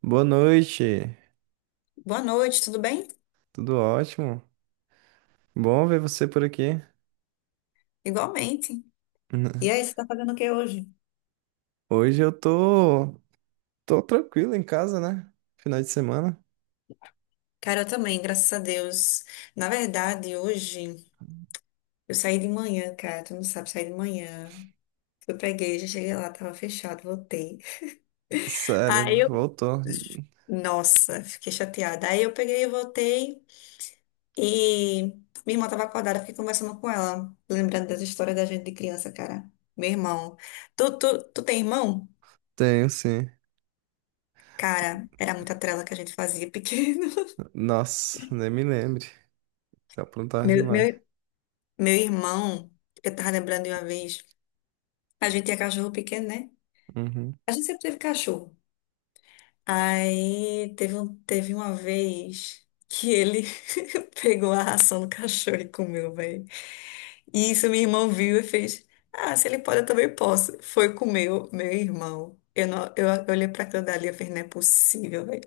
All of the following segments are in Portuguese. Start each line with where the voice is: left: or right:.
right: Boa noite,
left: Boa noite, tudo bem?
right: tudo ótimo. Bom ver você por aqui.
left: Igualmente. E aí, você tá fazendo o que hoje?
right: Hoje eu tô tranquilo em casa, né? Final de semana.
left: Cara, eu também, graças a Deus. Na verdade, hoje eu saí de manhã, cara. Tu não sabe, saí de manhã. Fui pra igreja, cheguei lá, tava fechado, voltei.
right: Sério,
left: Aí eu.
right: voltou.
left: Nossa, fiquei chateada. Aí eu peguei e voltei. E minha irmã tava acordada, fiquei conversando com ela, lembrando das histórias da gente de criança, cara. Meu irmão. Tu tem irmão?
right: Tenho sim.
left: Cara, era muita trela que a gente fazia pequeno.
right: Nossa, nem me lembre. Tá aprontar
left: Meu,
right: demais.
left: meu Meu irmão, eu tava lembrando de uma vez, a gente tinha cachorro pequeno, né?
right: Uhum,
left: A gente sempre teve cachorro. Aí teve, teve uma vez que ele pegou a ração do cachorro e comeu, velho. E isso meu irmão viu e fez: Ah, se ele pode, eu também posso. Foi comer o meu irmão. Eu, não, eu olhei pra aquilo dali e falei: Não é possível, velho.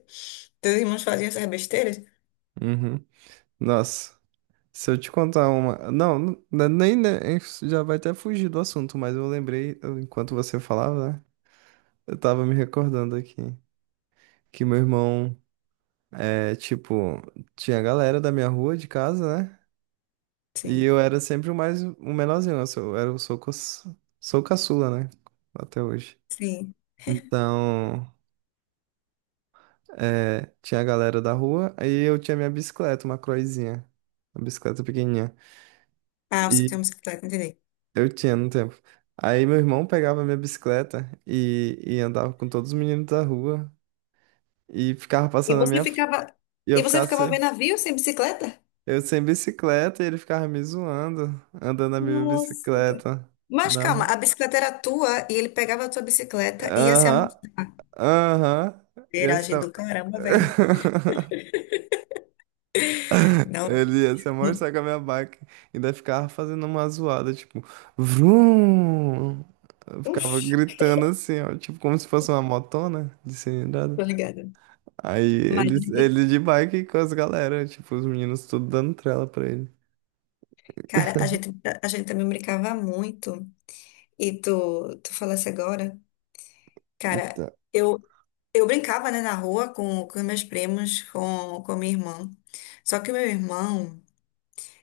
left: Teus irmãos faziam essas besteiras?
right: uhum. Nossa, se eu te contar uma. Não, nem já vai até fugir do assunto, mas eu lembrei, enquanto você falava, né? Eu tava me recordando aqui que meu irmão é tipo. Tinha a galera da minha rua de casa, né? E
left: Sim,
right: eu era sempre o menorzinho, né? eu sou, eu era o sou, sou caçula, né? Até hoje.
left: sim.
right: Então, tinha a galera da rua, aí eu tinha minha bicicleta, uma croizinha, uma bicicleta pequenininha.
left: Ah, você
right: E
left: tem uma bicicleta, entendi.
right: eu tinha no tempo. Aí meu irmão pegava minha bicicleta e andava com todos os meninos da rua e ficava
left: E
right: passando a
left: você
right: minha.
left: ficava,
right: E eu
left: e você
right: ficava,
left: ficava vendo navio sem bicicleta?
right: eu sem bicicleta e ele ficava me zoando, andando na minha
left: Nossa, cara.
right: bicicleta.
left: Mas
right: Na...
left: calma, a bicicleta era tua e ele pegava a tua bicicleta e ia se
right: Aham,
left: amostrar.
right: aham,
left: Viragem
right: essa.
left: do caramba, velho. Não.
right: Ele ia se mostrar com a minha bike. Ainda ficava fazendo uma zoada, tipo, vrum! Eu ficava
left: Uf,
right: gritando assim, ó, tipo, como se fosse uma motona de cilindrada.
left: tô ligada.
right: Aí
left: Mas, a
right: ele,
left: gente-
right: ele de bike com as galera, tipo, os meninos tudo dando trela pra ele.
left: cara, a gente também brincava muito. E tu, tu falasse agora, cara,
right: Então,
left: eu, eu brincava, né, na rua com meus primos, com minha irmã. Só que o meu irmão,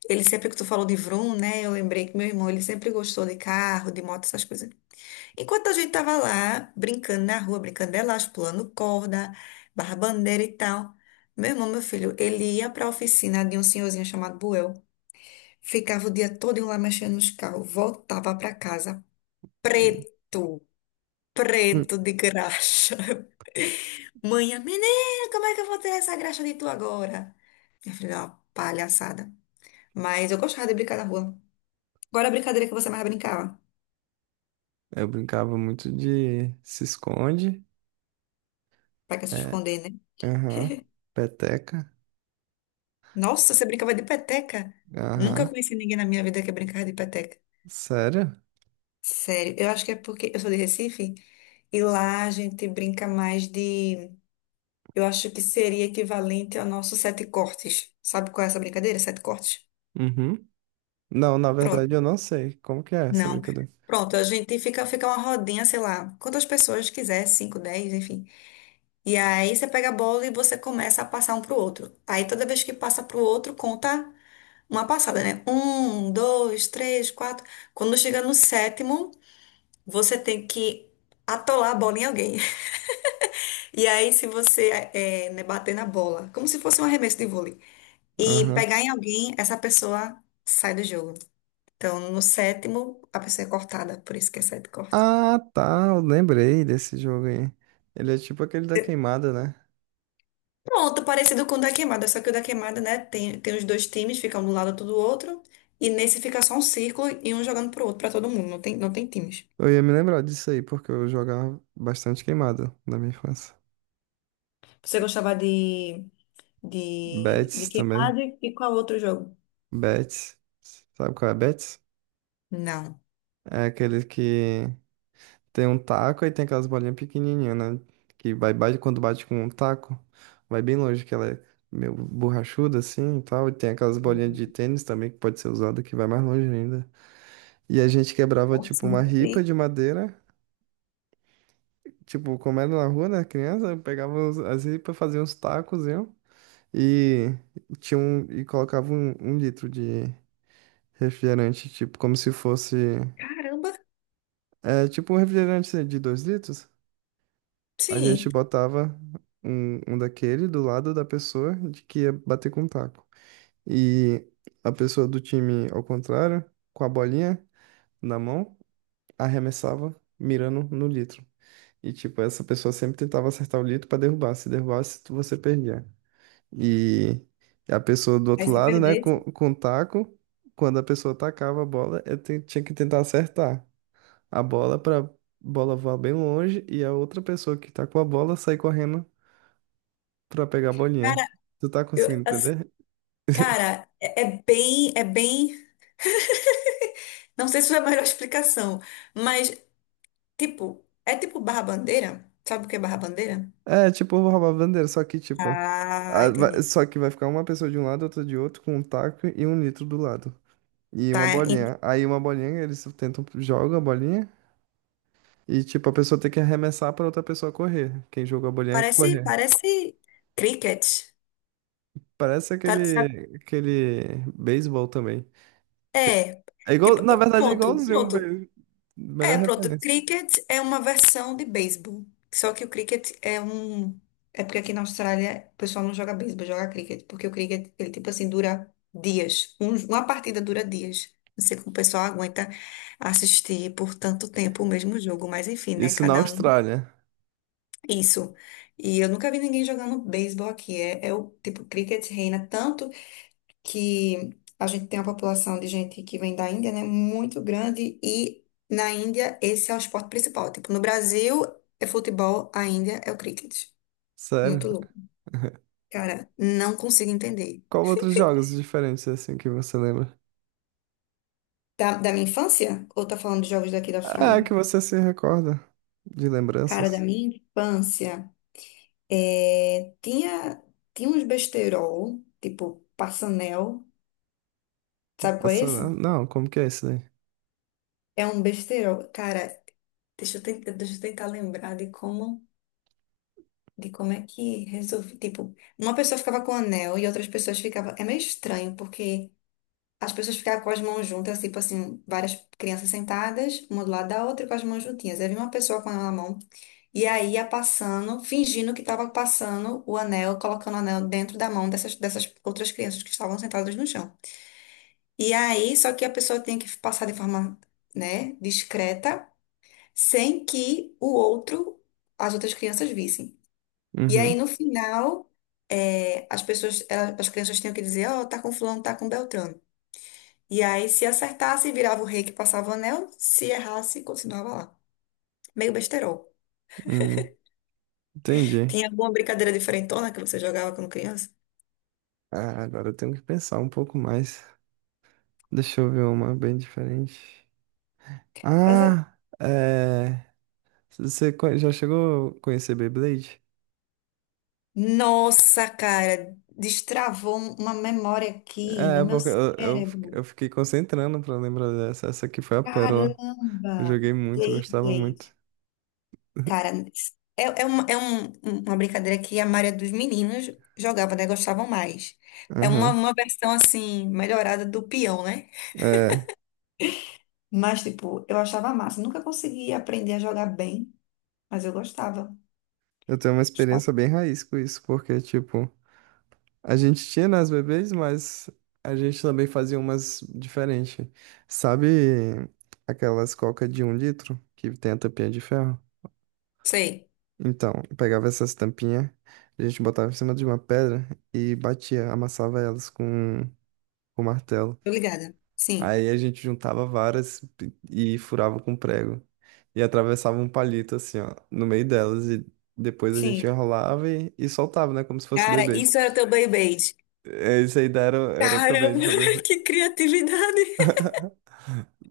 left: ele sempre que tu falou de Vroom, né, eu lembrei que meu irmão, ele sempre gostou de carro, de moto, essas coisas. Enquanto a gente tava lá, brincando na rua, brincando de elástico, pulando corda, barra bandeira e tal, meu irmão, meu filho, ele ia pra oficina de um senhorzinho chamado Buel, ficava o dia todo lá mexendo nos carros, voltava pra casa
right: hum,
left: preto, preto de graxa. Mãe, menina, como é que eu vou tirar essa graxa de tu agora? Minha filha, é uma palhaçada. Mas eu gostava de brincar na rua. Agora a brincadeira que você mais brincava?
right: eu brincava muito de se esconde,
left: Pra que se
right: é,
left: esconder, né?
right: aham, peteca,
left: Nossa, você brincava de peteca? Nunca
right: aham,
left: conheci ninguém na minha vida que brincava de peteca.
right: sério?
left: Sério, eu acho que é porque eu sou de Recife e lá a gente brinca mais de. Eu acho que seria equivalente ao nosso sete cortes. Sabe qual é essa brincadeira? Sete cortes?
right: Uhum. Não, na verdade
left: Pronto.
right: eu não sei. Como que é essa
left: Não.
right: brincadeira?
left: Pronto, a gente fica uma rodinha, sei lá, quantas pessoas quiser, cinco, dez, enfim. E aí você pega a bola e você começa a passar um pro outro. Aí toda vez que passa pro outro, conta. Uma passada, né? Um, dois, três, quatro. Quando chega no sétimo, você tem que atolar a bola em alguém. E aí, se você é, né, bater na bola, como se fosse um arremesso de vôlei, e
right: Aham.
left: pegar em alguém, essa pessoa sai do jogo. Então, no sétimo, a pessoa é cortada, por isso que é sete corte.
right: Ah, tá. Eu lembrei desse jogo aí. Ele é tipo aquele da queimada, né?
left: Pronto, parecido com o da queimada, só que o da queimada, né? Tem os dois times, fica um do lado outro do outro. E nesse fica só um círculo e um jogando pro outro, pra todo mundo. Não tem times.
right: Eu ia me lembrar disso aí, porque eu jogava bastante queimada na minha infância.
left: Você gostava de de
right: Betis também.
left: queimado e qual outro jogo?
right: Betis. Sabe qual é Betis?
left: Não.
right: É aquele que tem um taco e tem aquelas bolinhas pequenininhas, né? Que vai, bate, quando bate com um taco, vai bem longe, que ela é meio borrachuda assim e tal. E tem aquelas bolinhas de tênis também que pode ser usada que vai mais longe ainda. E a gente quebrava, tipo,
left: Nossa, não
right: uma
left: tô
right: ripa
left: aí.
right: de madeira. Tipo, como era na rua, né? Criança, pegava as ripas, fazia uns tacos, viu? E, e colocava um litro de refrigerante, tipo, como se fosse...
left: Caramba!
right: É, tipo um refrigerante assim, de 2 litros. A gente
left: Sim.
right: botava um daquele do lado da pessoa de que ia bater com o taco. E a pessoa do time, ao contrário, com a bolinha na mão, arremessava, mirando no litro. E, tipo, essa pessoa sempre tentava acertar o litro pra derrubar. Se derrubasse, você perdia. E a pessoa do
left: Aí
right: outro
left: se
right: lado, né, com,
left: perdesse.
right: com o taco, quando a pessoa tacava a bola, tinha que tentar acertar a bola pra bola voar bem longe e a outra pessoa que tá com a bola sair correndo pra pegar a bolinha.
left: Cara,
right: Tu tá
left: eu,
right: conseguindo
left: assim,
right: entender?
left: cara, é bem. Não sei se é a melhor explicação, mas, tipo, é tipo barra-bandeira? Sabe o que é barra-bandeira?
right: É, tipo, eu vou roubar a bandeira, só que, tipo,
left: Ah, entendi.
right: só que vai ficar uma pessoa de um lado, outra de outro, com um taco e um litro do lado. E
left: Tá,
right: uma
left: en-
right: bolinha. Aí uma bolinha, eles tentam, jogam a bolinha. E, tipo, a pessoa tem que arremessar pra outra pessoa correr. Quem jogou a bolinha correr.
left: parece cricket.
right: Parece
left: Tá, sabe?
right: aquele beisebol também. Tipo,
left: É.
right: é igual,
left: Tipo,
right: na verdade, é
left: pronto,
right: igualzinho um
left: pronto.
right: beisebol. Melhor
left: É, pronto.
right: referência.
left: Cricket é uma versão de beisebol. Só que o cricket é um. É porque aqui na Austrália o pessoal não joga beisebol, joga cricket. Porque o cricket, ele tipo assim, dura dias. Uma partida dura dias. Não sei como o pessoal aguenta assistir por tanto tempo o mesmo jogo, mas enfim, né?
right: Isso na
left: Cada um.
right: Austrália.
left: Isso. E eu nunca vi ninguém jogando beisebol aqui. É, é o tipo, cricket reina tanto que a gente tem uma população de gente que vem da Índia, né, muito grande e na Índia esse é o esporte principal. Tipo, no Brasil é futebol, a Índia é o cricket. Muito
right: Sério.
left: louco. Cara, não consigo entender.
right: Qual outros jogos diferentes, assim, que você lembra?
left: Da, da minha infância? Ou tá falando de jogos daqui da Austrália?
right: Ah, que você se recorda de
left: Cara, da
right: lembranças.
left: minha infância, é, tinha, tinha uns besterol, tipo passanel. Sabe qual é
right: Passa...
left: esse?
right: Não, como que é isso daí?
left: É um besterol. Cara, deixa eu tentar lembrar de como. De como é que resolvi. Tipo, uma pessoa ficava com o anel e outras pessoas ficavam. É meio estranho, porque as pessoas ficavam com as mãos juntas, tipo assim, várias crianças sentadas, uma do lado da outra, com as mãos juntinhas. Aí vinha uma pessoa com o anel na mão e aí ia passando, fingindo que estava passando o anel, colocando o anel dentro da dessas outras crianças que estavam sentadas no chão. E aí, só que a pessoa tem que passar de forma, né, discreta, sem que o outro, as outras crianças vissem. E aí,
right: Uhum,
left: no final, é, as crianças tinham que dizer, ó, tá com fulano, tá com Beltrano. E aí, se acertasse, virava o rei que passava o anel, se errasse, continuava lá. Meio besterol.
right: uhum, entendi.
left: Tinha alguma brincadeira diferentona que você jogava quando criança?
right: Ah, agora eu tenho que pensar um pouco mais. Deixa eu ver uma bem diferente.
left: Mas, é-
right: Ah, é... Você já chegou a conhecer Beyblade?
left: nossa, cara, destravou uma memória aqui no
right: É,
left: meu
right: porque eu, eu, fi-
left: cérebro.
right: eu fiquei concentrando pra lembrar dessa. Essa aqui foi a pérola.
left: Caramba!
right: Eu joguei muito, gostava
left: Play,
right: muito.
left: cara, é, é, uma, é um- um, uma brincadeira que a maioria dos meninos jogava, né? Gostavam mais. É
right: Aham.
left: uma versão, assim, melhorada do peão, né?
right: É,
left: Mas, tipo, eu achava massa. Nunca consegui aprender a jogar bem, mas eu gostava.
right: eu tenho uma experiência
left: Gostava.
right: bem raiz com isso, porque, tipo, a gente tinha nas bebês, mas a gente também fazia umas diferentes. Sabe aquelas coca de um litro que tem a tampinha de ferro?
left: Sei,
right: Então, eu pegava essas tampinhas, a gente botava em cima de uma pedra e batia, amassava elas com martelo.
left: tô ligada. Sim.
right: Aí a gente juntava varas e furava com prego. E atravessava um palito assim, ó, no meio delas. E depois a gente
left: Sim.
right: enrolava e soltava, né? Como se fosse
left: Cara,
right: Beyblade.
left: isso era teu Beyblade.
right: É, isso aí daí era
left: Caramba,
right: também de fazer.
left: que criatividade.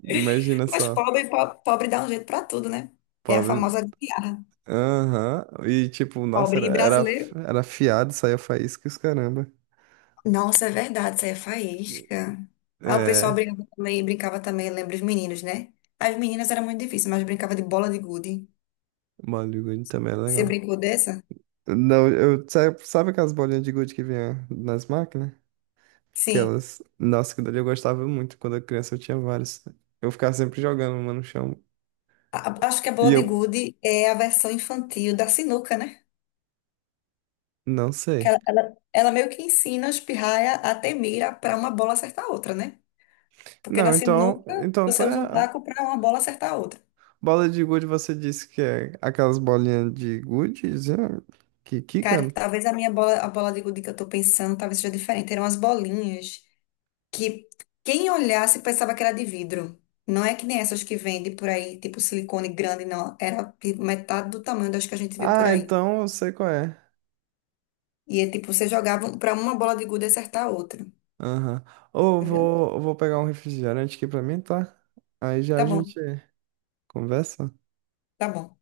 right: Imagina
left: Mas
right: só,
left: pobre, pobre, dá um jeito pra tudo, né? É a
right: pobre.
left: famosa gambiarra.
right: Aham. E tipo, nossa,
left: Pobre
right: era,
left: e
right: era,
left: brasileiro.
right: era afiado, saía faísca e os caramba.
left: Nossa, é verdade, saía faísca. Aí o pessoal
right: É,
left: brincava também, lembra os meninos, né? As meninas era muito difícil, mas brincava de bola de gude.
right: bola de gude também era
left: Você
right: legal.
left: brincou dessa?
right: Não, eu, sabe aquelas bolinhas de gude que vinha nas máquinas?
left: Sim.
right: Aquelas. Nossa, que dali eu gostava muito. Quando eu criança eu tinha várias. Eu ficava sempre jogando uma no chão.
left: Acho que a
right: E
left: bola de
right: eu
left: gude é a versão infantil da sinuca, né?
right: não
left: Que
right: sei.
left: ela meio que ensina os pirraia a ter mira para uma bola acertar a outra, né? Porque na
right: Não, então,
left: sinuca
right: então tu
left: você
right: é
left: usa um taco para uma bola acertar a outra.
right: bola de gude você disse que é aquelas bolinhas de gude é, que
left: Cara,
right: quicam?
left: talvez a minha bola, a bola de gude que eu tô pensando, talvez seja diferente. Eram as bolinhas. Que quem olhasse pensava que era de vidro. Não é que nem essas que vendem por aí, tipo silicone grande, não. Era tipo, metade do tamanho das que a gente vê por
right: Ah,
left: aí.
right: então eu sei qual é.
left: E é tipo, você jogava pra uma bola de gude acertar a outra.
right: Aham. Ou
left: Entendeu?
right: vou, eu vou pegar um refrigerante aqui pra mim, tá? Aí já
left: Tá
right: a
left: bom,
right: gente conversa.
left: tá bom.